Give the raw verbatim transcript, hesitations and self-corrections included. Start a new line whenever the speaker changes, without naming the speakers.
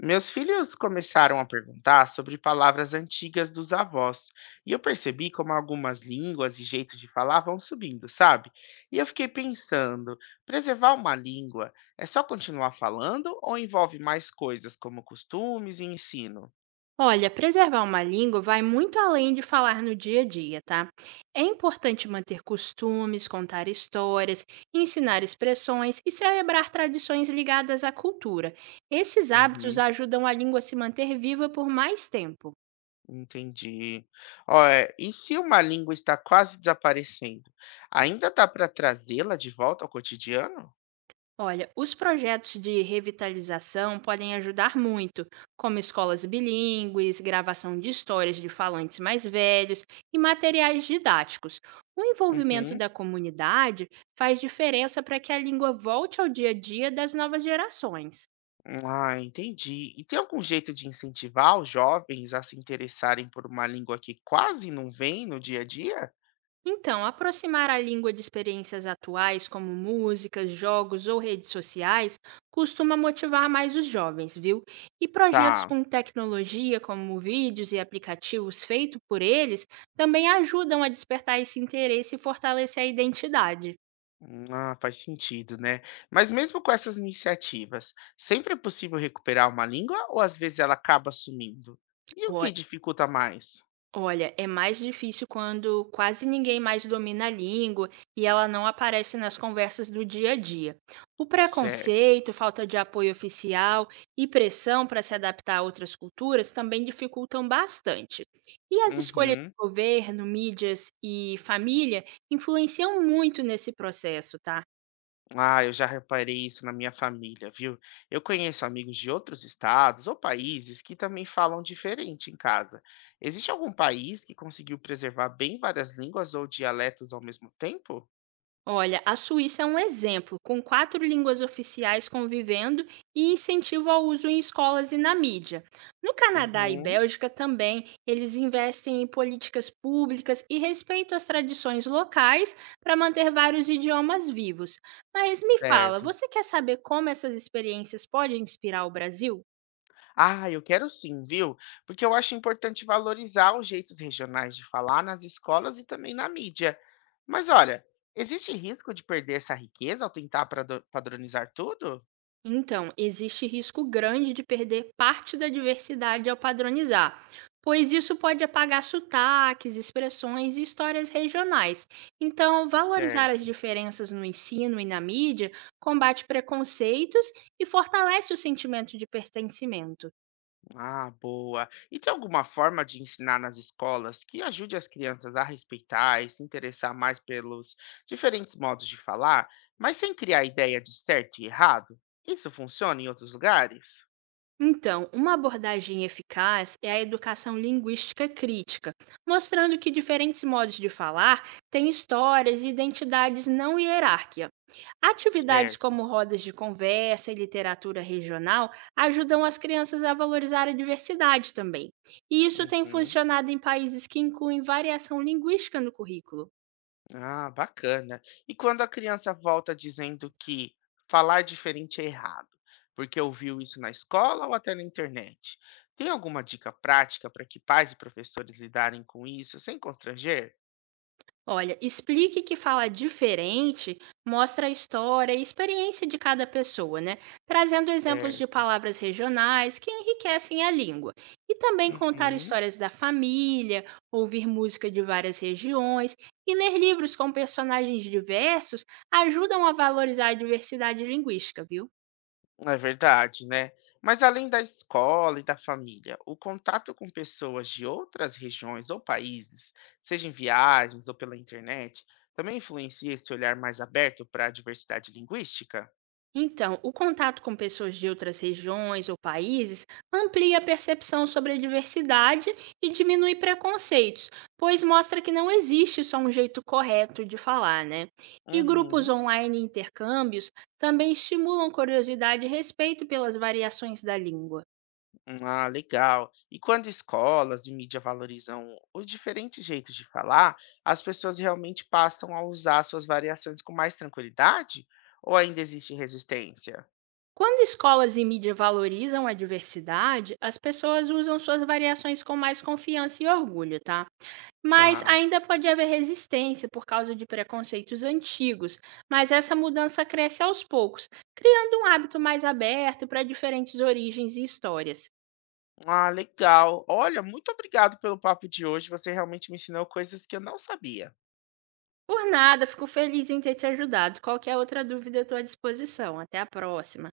Meus filhos começaram a perguntar sobre palavras antigas dos avós, e eu percebi como algumas línguas e jeitos de falar vão subindo, sabe? E eu fiquei pensando, preservar uma língua é só continuar falando ou envolve mais coisas como costumes e ensino?
Olha, preservar uma língua vai muito além de falar no dia a dia, tá? É importante manter costumes, contar histórias, ensinar expressões e celebrar tradições ligadas à cultura. Esses hábitos
Uhum,
ajudam a língua a se manter viva por mais tempo.
entendi. Ó, é, e se uma língua está quase desaparecendo, ainda dá para trazê-la de volta ao cotidiano?
Olha, os projetos de revitalização podem ajudar muito, como escolas bilíngues, gravação de histórias de falantes mais velhos e materiais didáticos. O envolvimento
Uhum.
da comunidade faz diferença para que a língua volte ao dia a dia das novas gerações.
Ah, entendi. E tem algum jeito de incentivar os jovens a se interessarem por uma língua que quase não vem no dia a dia?
Então, aproximar a língua de experiências atuais, como músicas, jogos ou redes sociais, costuma motivar mais os jovens, viu? E projetos
Tá.
com tecnologia, como vídeos e aplicativos feitos por eles, também ajudam a despertar esse interesse e fortalecer a identidade.
Hum, ah, faz sentido, né? Mas mesmo com essas iniciativas, sempre é possível recuperar uma língua ou às vezes ela acaba sumindo? E o que dificulta mais?
Olha, é mais difícil quando quase ninguém mais domina a língua e ela não aparece nas conversas do dia a dia. O
Certo.
preconceito, falta de apoio oficial e pressão para se adaptar a outras culturas também dificultam bastante. E as escolhas
Uhum.
de governo, mídias e família influenciam muito nesse processo, tá?
Ah, eu já reparei isso na minha família, viu? Eu conheço amigos de outros estados ou países que também falam diferente em casa. Existe algum país que conseguiu preservar bem várias línguas ou dialetos ao mesmo tempo?
Olha, a Suíça é um exemplo, com quatro línguas oficiais convivendo e incentivo ao uso em escolas e na mídia. No Canadá e
Uhum,
Bélgica também, eles investem em políticas públicas e respeitam as tradições locais para manter vários idiomas vivos. Mas me fala,
certo.
você quer saber como essas experiências podem inspirar o Brasil?
Ah, eu quero sim, viu? Porque eu acho importante valorizar os jeitos regionais de falar nas escolas e também na mídia. Mas olha, existe risco de perder essa riqueza ao tentar prado- padronizar tudo?
Então, existe risco grande de perder parte da diversidade ao padronizar, pois isso pode apagar sotaques, expressões e histórias regionais. Então, valorizar as
Certo.
diferenças no ensino e na mídia combate preconceitos e fortalece o sentimento de pertencimento.
Ah, boa. E tem alguma forma de ensinar nas escolas que ajude as crianças a respeitar e se interessar mais pelos diferentes modos de falar, mas sem criar a ideia de certo e errado? Isso funciona em outros lugares?
Então, uma abordagem eficaz é a educação linguística crítica, mostrando que diferentes modos de falar têm histórias e identidades não hierárquia. Atividades
Certo.
como rodas de conversa e literatura regional ajudam as crianças a valorizar a diversidade também. E isso tem
Uhum.
funcionado em países que incluem variação linguística no currículo.
Ah, bacana. E quando a criança volta dizendo que falar diferente é errado, porque ouviu isso na escola ou até na internet? Tem alguma dica prática para que pais e professores lidarem com isso sem constranger?
Olha, explique que falar diferente mostra a história e experiência de cada pessoa, né? Trazendo exemplos de
Certo.
palavras regionais que enriquecem a língua. E também contar
Uhum.
histórias da família, ouvir música de várias regiões e ler livros com personagens diversos ajudam a valorizar a diversidade linguística, viu?
É verdade, né? Mas além da escola e da família, o contato com pessoas de outras regiões ou países, seja em viagens ou pela internet, também influencia esse olhar mais aberto para a diversidade linguística?
Então, o contato com pessoas de outras regiões ou países amplia a percepção sobre a diversidade e diminui preconceitos, pois mostra que não existe só um jeito correto de falar, né? E grupos
Uhum.
online e intercâmbios também estimulam curiosidade e respeito pelas variações da língua.
Ah, legal. E quando escolas e mídia valorizam os diferentes jeitos de falar, as pessoas realmente passam a usar suas variações com mais tranquilidade? Ou ainda existe resistência?
Quando escolas e mídia valorizam a diversidade, as pessoas usam suas variações com mais confiança e orgulho, tá? Mas
Tá.
ainda pode haver resistência por causa de preconceitos antigos, mas essa mudança cresce aos poucos, criando um hábito mais aberto para diferentes origens e histórias.
Ah, legal. Olha, muito obrigado pelo papo de hoje. Você realmente me ensinou coisas que eu não sabia.
Por nada, fico feliz em ter te ajudado. Qualquer outra dúvida, eu estou à disposição. Até a próxima.